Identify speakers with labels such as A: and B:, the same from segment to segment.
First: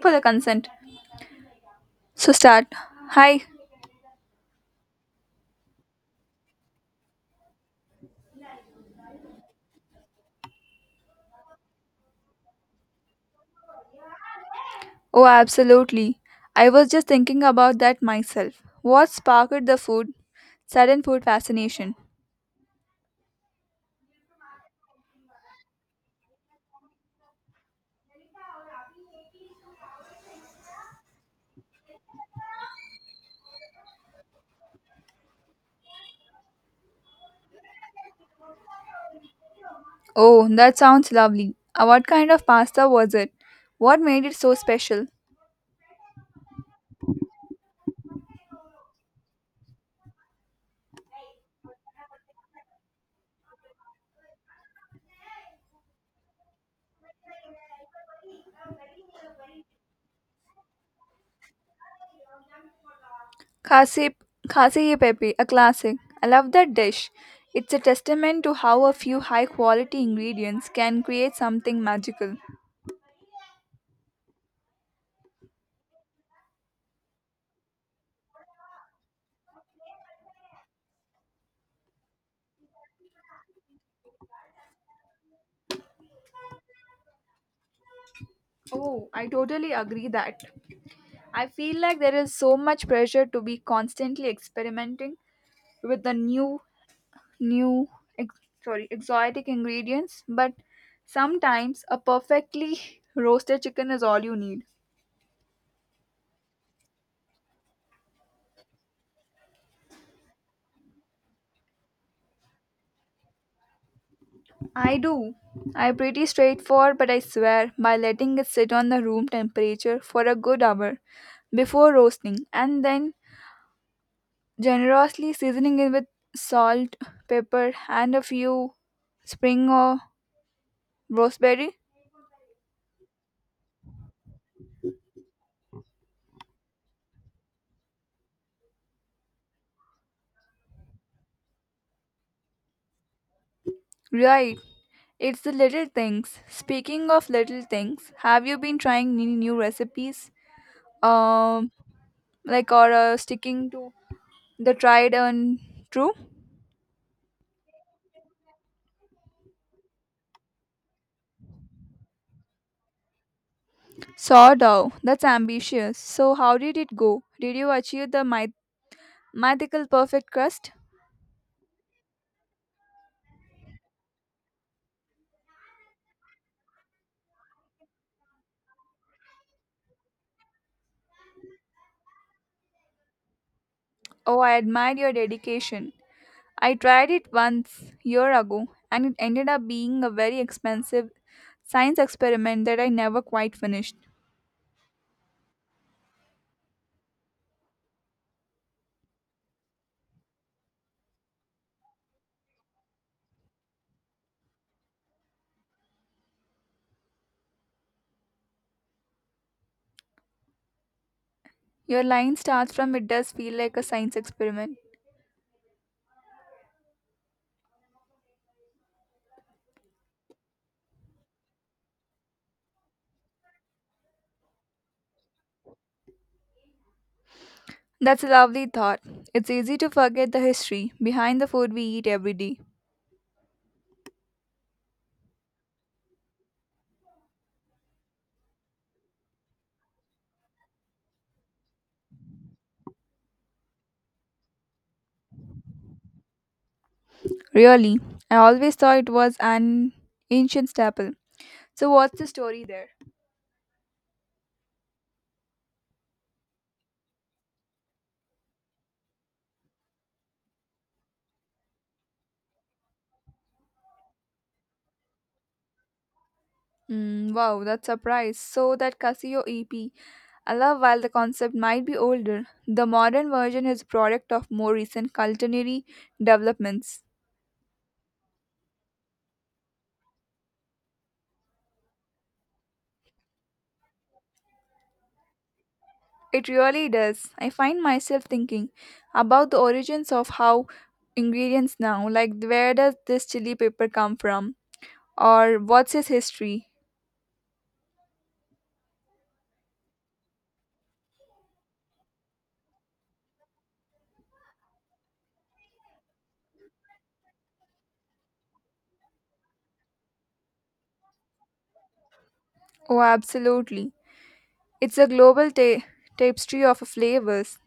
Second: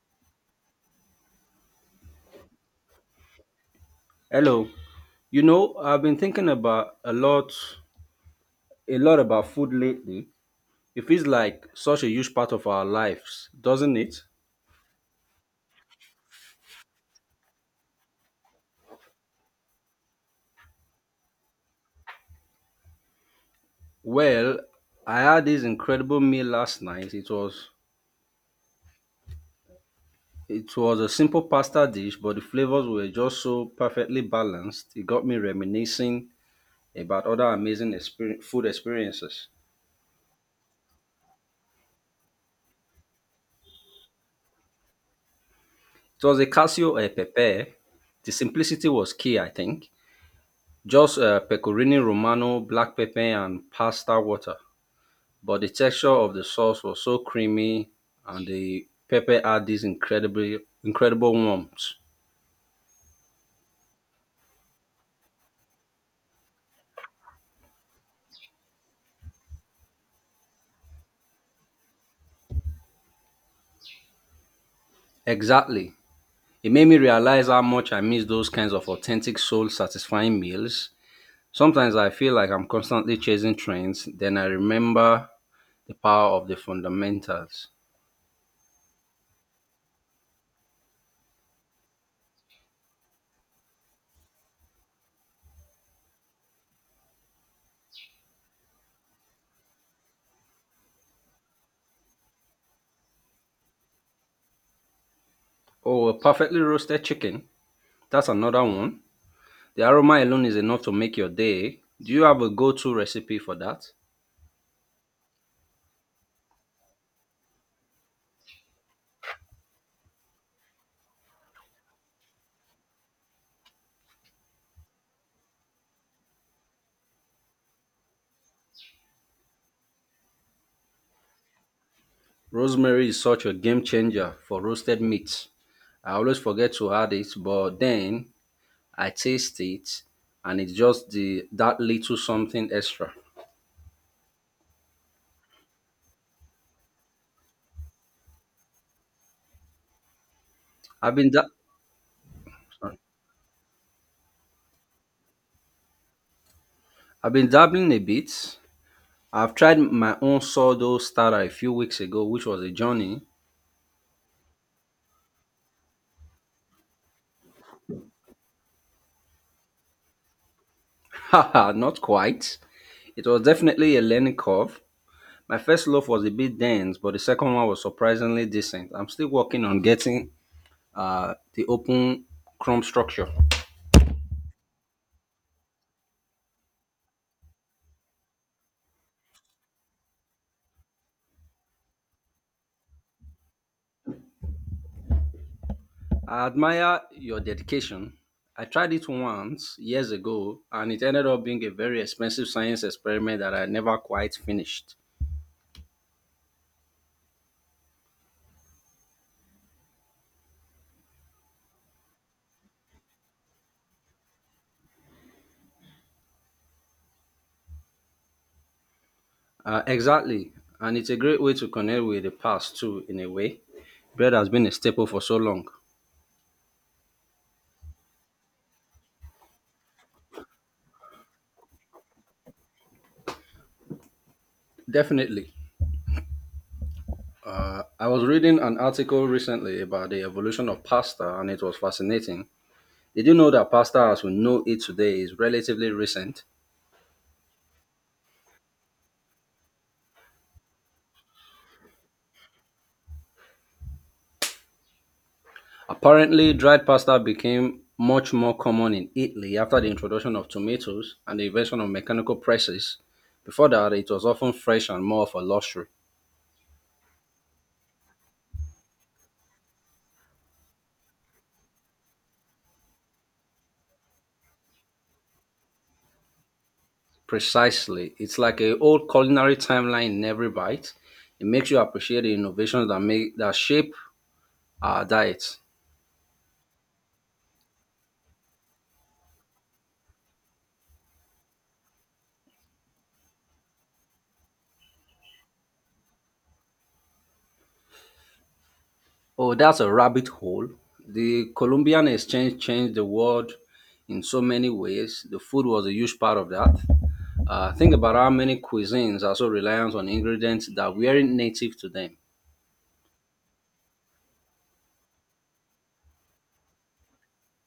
A: For the consent. So start. Hi.
B: Hello. You know, I've been thinking about a lot about food lately. It feels like such a huge part of our lives, doesn't it?
A: Oh, absolutely. I was just thinking about that myself. What sparked the food? Sudden food fascination.
B: Well, I had this incredible meal last night. It was a simple pasta dish, but the flavors were just so perfectly balanced. It got me reminiscing about other amazing food experiences.
A: Oh, that sounds lovely. What kind of pasta was it? What made it so special?
B: It was a Casio e Pepe. The simplicity was key, I think. Just pecorino romano, black pepper, and pasta water. But the texture of the sauce was so creamy and the pepper had this incredibly incredible warmth.
A: Kasi, kasi e pepe, a classic. I love that dish. It's a testament to how a few high quality ingredients can create something magical.
B: Exactly. It made me realize how much I miss those kinds of authentic soul satisfying meals. Sometimes I feel like I'm constantly chasing trends, then I remember the power of the fundamentals.
A: Oh, I totally agree that. I feel like there is so much pressure to be constantly experimenting with the new, ex- exotic ingredients, but sometimes a perfectly roasted chicken is all you need.
B: Oh, a perfectly roasted chicken. That's another one. The aroma alone is enough to make your day. Do you have a go to recipe for that?
A: I do. I'm pretty straightforward, but I swear by letting it sit on the room temperature for a good hour before roasting and then generously seasoning it with salt, pepper, and a few spring or roseberry.
B: Rosemary is such a game changer for roasted meats. I always forget to add it, but then I taste it and it's just the that little something extra.
A: Right, it's the little things. Speaking of little things, have you been trying any new recipes?
B: I've been da-
A: Um, like or
B: Sorry.
A: sticking to the tried and true?
B: I've been dabbling a bit. I've tried my own sourdough starter a few weeks ago, which was a journey.
A: Sourdough. That's ambitious. So how did it go? Did you achieve the mythical perfect crust?
B: Haha, not quite. It was definitely a learning curve. My first loaf was a bit dense, but the second one was surprisingly decent. I'm still working on getting the open crumb structure.
A: Oh, I admire your dedication. I tried it once year ago, and it ended up being a very expensive science experiment that I never quite finished.
B: I admire your dedication. I tried it once years ago and it ended up being a very expensive science experiment that I never quite finished.
A: Your line starts from it does feel like a science experiment.
B: Exactly. And it's a great way to connect with the past too, in a way. Bread has been a staple for so long.
A: That's a lovely thought. It's easy to forget the history behind the food we eat every day.
B: Definitely. I was reading an article recently about the evolution of pasta, and it was fascinating. Did you know that pasta as we know it today is relatively recent?
A: Really, I always thought it was an ancient staple. So, what's the story there?
B: Apparently, dried pasta became much more common in Italy after the introduction of tomatoes and the invention of mechanical presses. Before that, it was often fresh and more of a luxury.
A: Wow, that's surprise. So, that Casio EP, I love while the concept might be older, the modern version is a product of more recent culinary developments.
B: Precisely. It's like a old culinary timeline in every bite. It makes you appreciate the innovations that make that shape our diet.
A: It really does. I find myself thinking about the origins of how ingredients now, like where does this chili pepper come from or what's its history?
B: Oh, that's a rabbit hole. The Colombian exchange changed the world in so many ways. The food was a huge part of that. Think about how many cuisines are so reliant on ingredients that weren't native to them.
A: Oh, absolutely. It's a global tapestry of flavors.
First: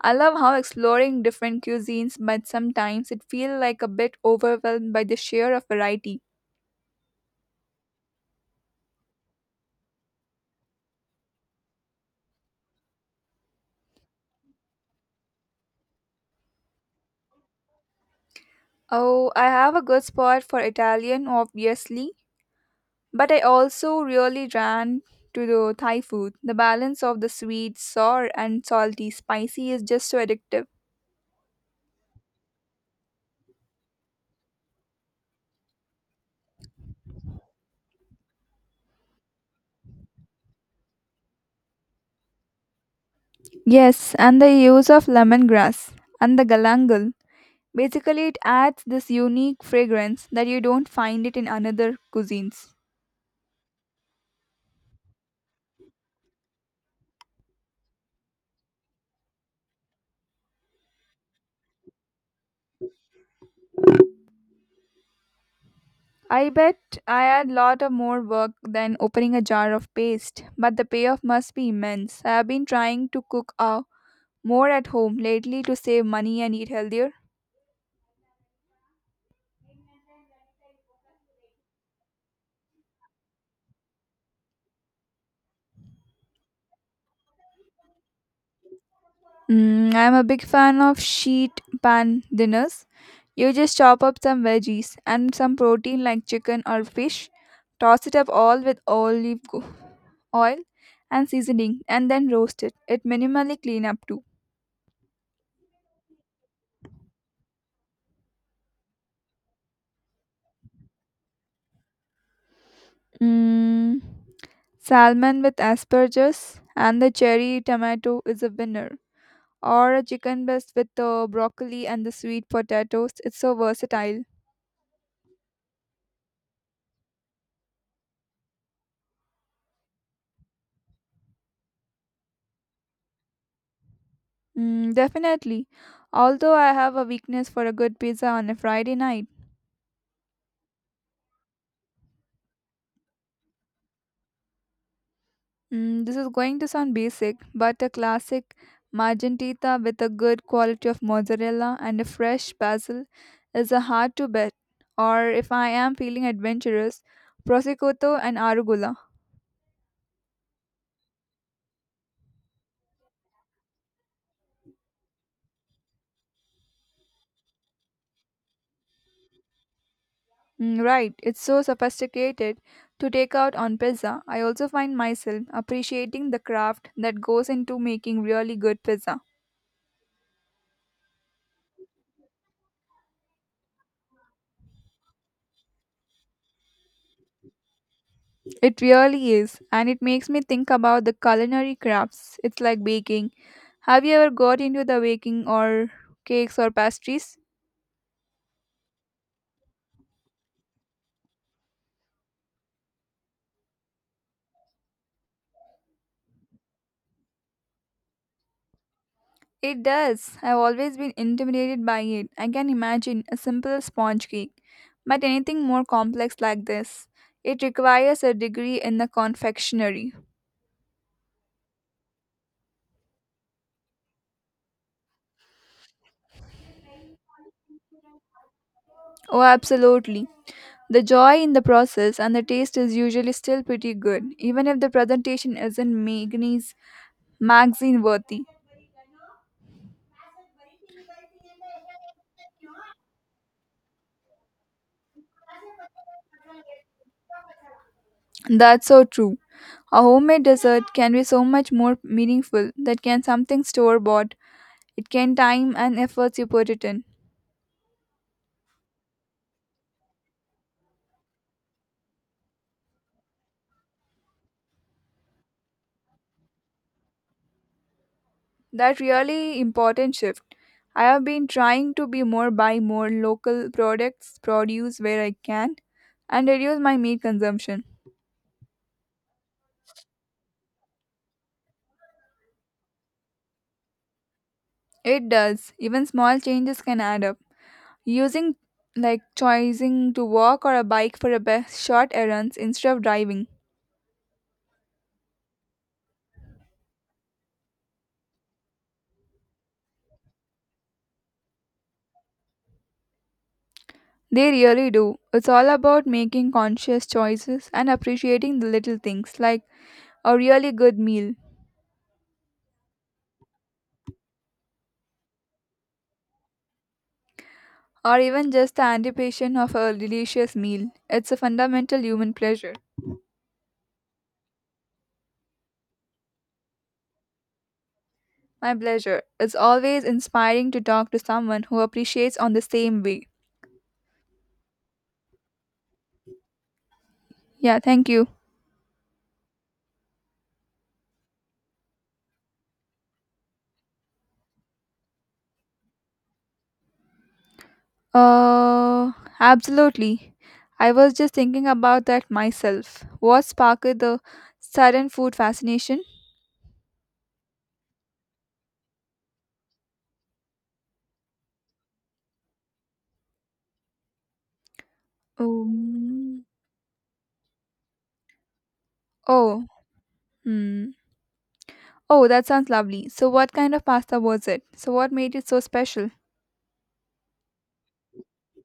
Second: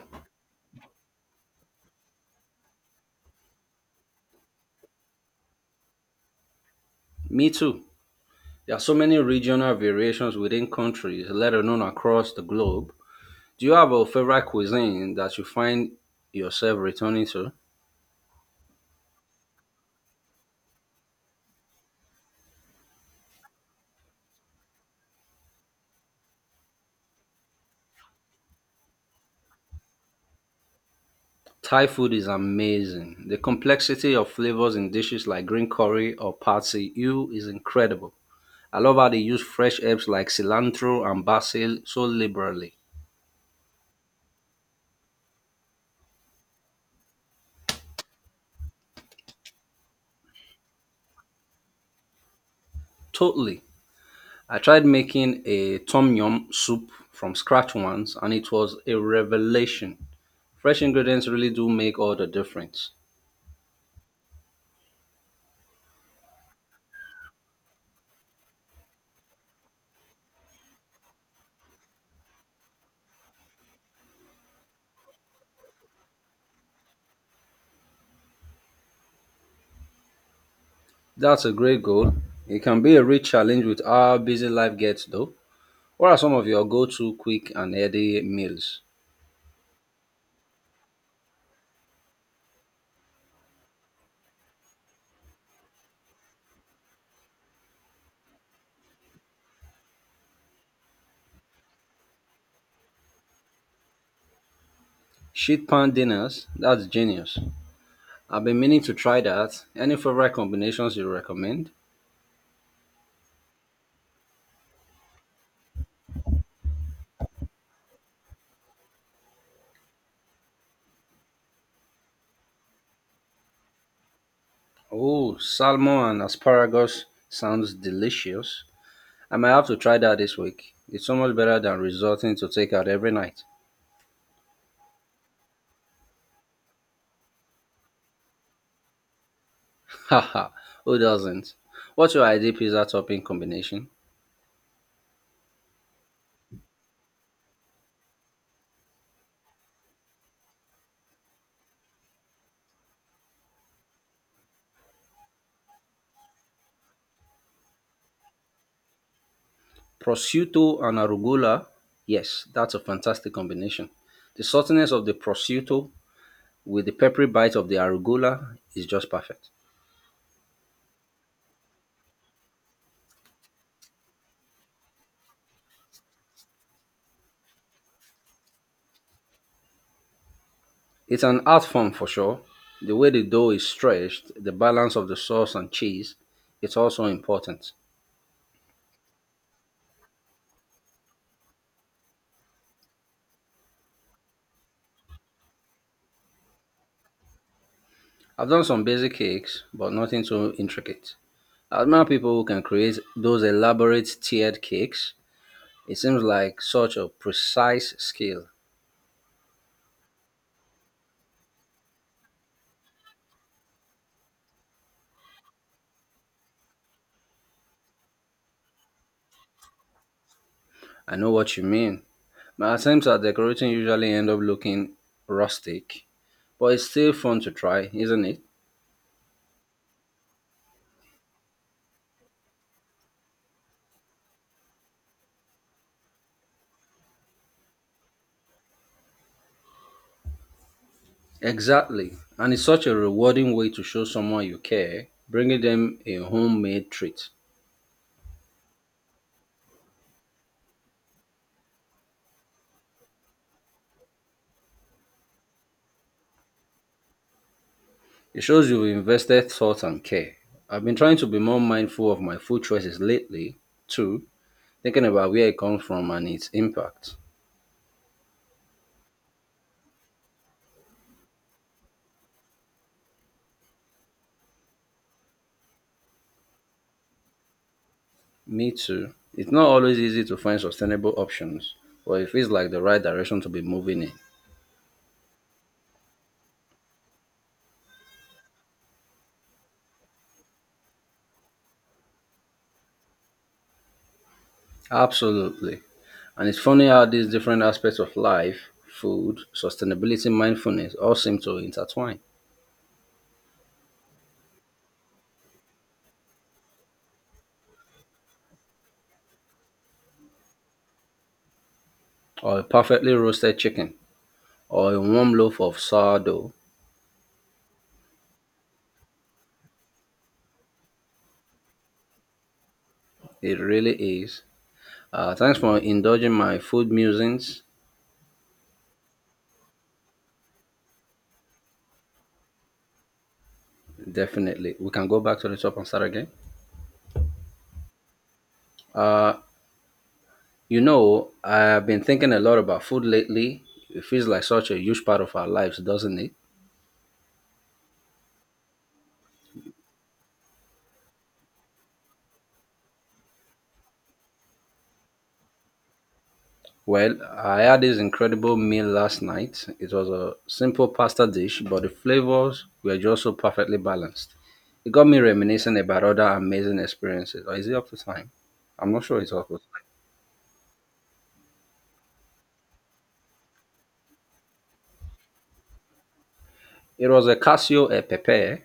A: I love how exploring different cuisines, but sometimes it feels like a bit overwhelmed by the sheer of variety.
B: Me too. There are so many regional variations within countries, let alone across the globe. Do you have a favorite cuisine that you find yourself returning to?
A: Oh, I have a good spot for Italian, obviously. But I also really ran to the Thai food. The balance of the sweet, sour, and salty, spicy is just so addictive.
B: Thai food is amazing. The complexity of flavors in dishes like green curry or pad see ew is incredible. I love how they use fresh herbs like cilantro and basil so liberally.
A: Yes, and the use of lemongrass and the galangal. Basically, it adds this unique fragrance that you don't find it in another cuisines.
B: Totally. I tried making a tom yum soup from scratch once and it was a revelation. Fresh ingredients really do make all the difference.
A: I bet I had lot of more work than opening a jar of paste, but the payoff must be immense. I have been trying to cook more at home lately to save money and eat healthier.
B: That's a great goal. It can be a real challenge with how busy life gets though. What are some of your go-to quick and heady meals?
A: I'm a big fan of sheet pan dinners. You just chop up some veggies and some protein like chicken or fish, toss it up all with oil and seasoning, and then roast it. It minimally clean up too.
B: Sheet pan dinners? That's genius. I've been meaning to try that. Any favorite combinations you recommend?
A: Mm, salmon with asperges and the cherry tomato is a winner. Or a chicken breast with the broccoli and the sweet potatoes. It's so versatile.
B: Oh, salmon and asparagus sounds delicious. I might have to try that this week. It's so much better than resorting to takeout every night.
A: Definitely. Although I have a weakness for a good pizza on a Friday night.
B: Haha, who doesn't? What's your ideal pizza topping combination?
A: This is going to sound basic, but a classic margentita with a good quality of mozzarella and a fresh basil is a hard to bet. Or if I am feeling adventurous, prosciutto and arugula.
B: Prosciutto and arugula? Yes, that's a fantastic combination. The saltiness of the prosciutto with the peppery bite of the arugula is just perfect.
A: Right, it's so sophisticated to take out on pizza. I also find myself appreciating the craft that goes into making really good pizza.
B: It's an art form for sure. The way the dough is stretched, the balance of the sauce and cheese, it's also important.
A: It really is, and it makes me think about the culinary crafts. It's like baking. Have you ever got into the baking or cakes or pastries?
B: I've done some basic cakes, but nothing too intricate. I admire people who can create those elaborate tiered cakes. It seems like such a precise skill.
A: It does. I've always been intimidated by it. I can imagine a simple sponge cake, but anything more complex like this, it requires a degree in the confectionery.
B: I know what you mean. My attempts at decorating usually end up looking rustic, but it's still fun to try, isn't it?
A: Oh, absolutely. The joy in the process and the taste is usually still pretty good, even if the presentation isn't magazine worthy.
B: Exactly. And it's such a rewarding way to show someone you care, bringing them a homemade treat.
A: That's so true. A homemade dessert can be so much more meaningful than can something store bought. It can time and efforts you put it in.
B: It shows you've invested thought and care. I've been trying to be more mindful of my food choices lately, too, thinking about where it comes from and its impact.
A: That really important shift. I have been trying to be more buy more local products, produce where I can, and reduce my meat consumption.
B: Me too. It's not always easy to find sustainable options, but it feels like the right direction to be moving in.
A: It does. Even small changes can add up. Using like choosing to walk or a bike for a best short errands instead of driving.
B: Absolutely. And it's funny how these different aspects of life, food, sustainability, mindfulness, all seem to intertwine.
A: They really do. It's all about making conscious choices and appreciating the little things like a really good meal
B: Or a perfectly roasted chicken, or a warm loaf of sourdough.
A: or even just the anticipation of a delicious meal. It's a fundamental human pleasure.
B: It really is. Thanks for indulging my food musings.
A: My pleasure. It's always inspiring to talk to someone who appreciates on the same way.
B: Definitely. We can go back to the top and start again.
A: Yeah, thank you.
B: Uh, You know, I've been thinking a lot about food lately. It feels like such a huge part of our lives, doesn't it?
A: Uh absolutely. I was just thinking about that myself. What sparked the sudden food fascination?
B: Well, I had this incredible meal last night. It was a simple pasta dish, but the flavors were just so perfectly balanced. It got me reminiscing about other
A: Um,
B: amazing experiences. Or is it up to time? I'm not sure it's up to
A: oh,
B: time.
A: hmm. Oh, that sounds lovely. So, what kind of pasta was it? So, what made it so special?
B: It was a Casio e Pepe.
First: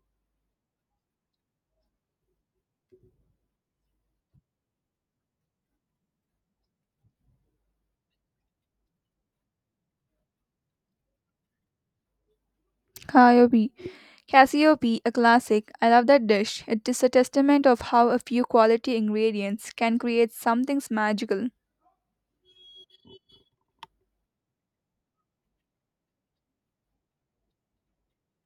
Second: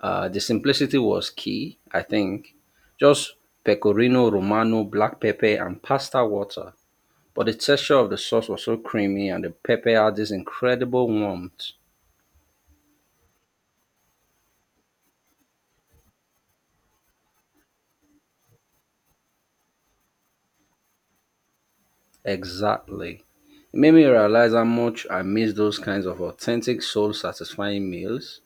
B: The simplicity was key, I think. Just pecorino romano, black pepper, and pasta water. But the texture of the sauce was so creamy and the pepper had this incredible warmth.
A: Cassiope. Cassiope, a classic. I love that dish. It is a testament of how a few quality ingredients can create something magical.
B: Exactly. It made me realize how much I miss those kinds of authentic, soul satisfying meals.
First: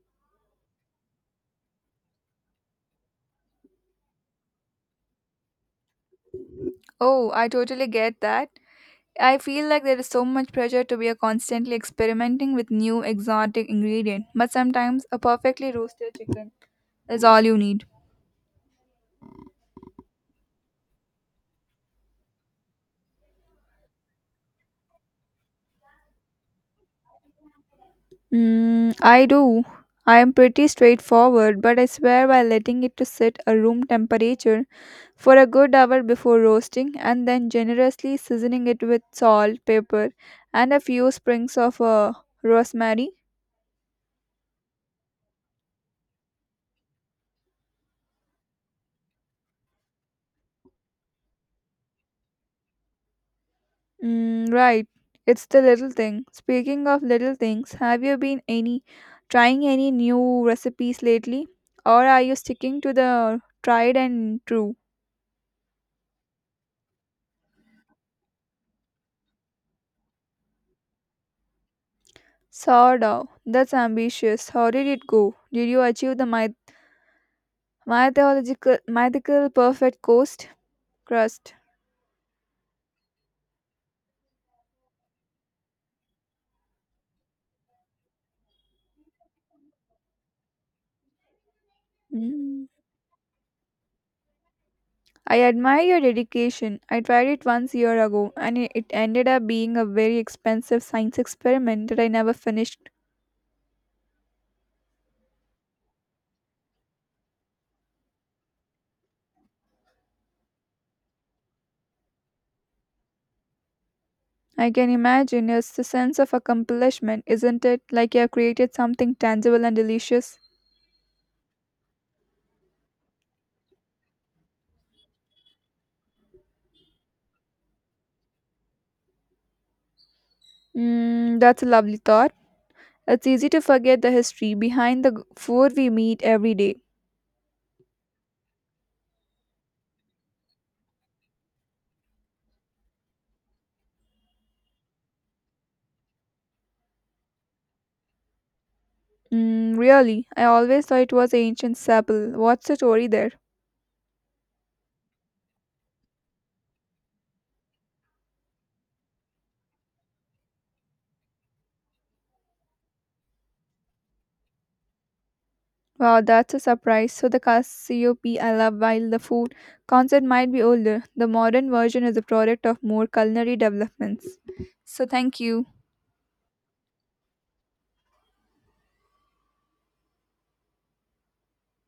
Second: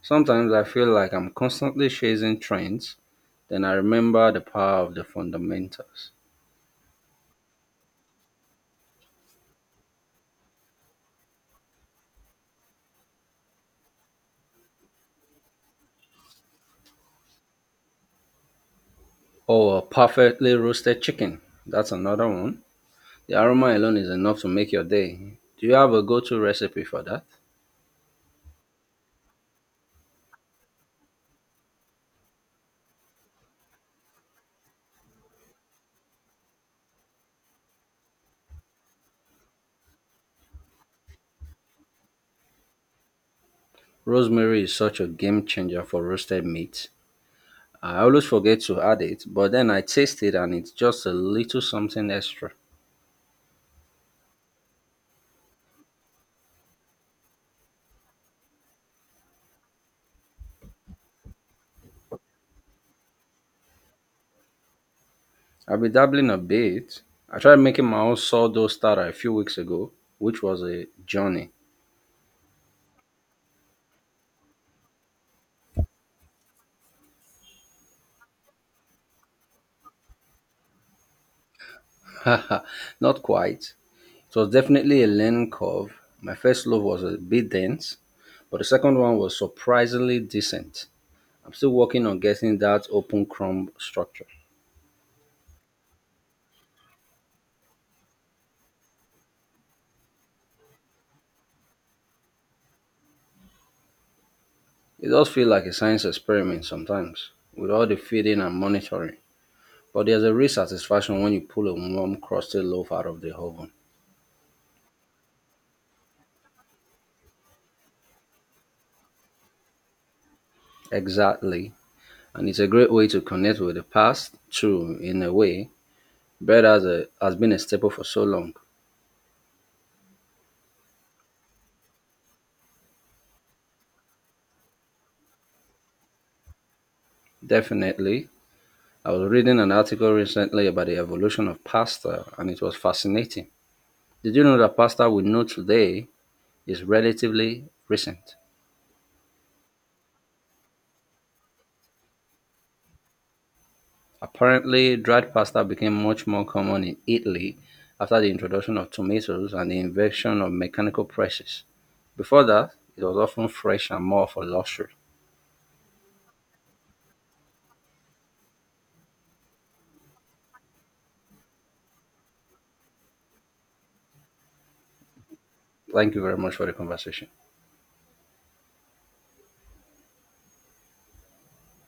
B: Sometimes I feel like I'm constantly chasing trends, then I remember the power of the fundamentals.
A: Oh, I totally get that. I feel like there is so much pressure to be a constantly experimenting with new exotic ingredient, but sometimes a perfectly roasted chicken is all you need.
B: Or a perfectly roasted chicken. That's another one. The aroma alone is enough to make your day. Do you have a go to recipe for that?
A: I do. I am pretty straightforward, but I swear by letting it to sit a room temperature for a good hour before roasting, and then generously seasoning it with salt, pepper, and a few sprigs of rosemary.
B: Rosemary is such a game changer for roasted meat. I always forget to add it, but then I taste it and it's just a little something extra.
A: Right, it's the little thing. Speaking of little things, have you been any trying any new recipes lately, or are you sticking to the tried and true?
B: I've been dabbling a bit. I tried making my own sourdough starter a few weeks ago, which was a journey.
A: Sourdough. That's ambitious. How did it go? Did you achieve the mythical perfect coast crust?
B: Not quite. It was definitely a learning curve. My first loaf was a bit dense, but the second one was surprisingly decent. I'm still working on getting
A: Mm.
B: that open crumb structure.
A: I admire your dedication. I tried it once year ago and it ended up being a very expensive science experiment that I never finished.
B: It does feel like a science experiment sometimes, with all the feeding and monitoring. But there's a real satisfaction when you pull a warm, crusty loaf out of the oven.
A: I can imagine it's the sense of accomplishment, isn't it? Like you have created something tangible and delicious.
B: Exactly. And it's a great way to connect with the past, too, in a way. Bread has been a staple for so long.
A: That's a lovely thought. It's easy to forget the history behind the food we meet every day.
B: Definitely. I was reading an article recently about the evolution of pasta, and it was fascinating. Did you know that pasta we know today is relatively recent?
A: Really, I always thought it was ancient Sapple. What's the story there?
B: Apparently, dried pasta became much more common in Italy after the introduction of tomatoes and the invention of mechanical presses. Before that, it was often fresh and more for luxury.
A: Wow, that's a surprise. So the Cassiope I love while the food concept might be older. The modern version is a product of more culinary developments. So thank you.
B: Thank you very much for the conversation.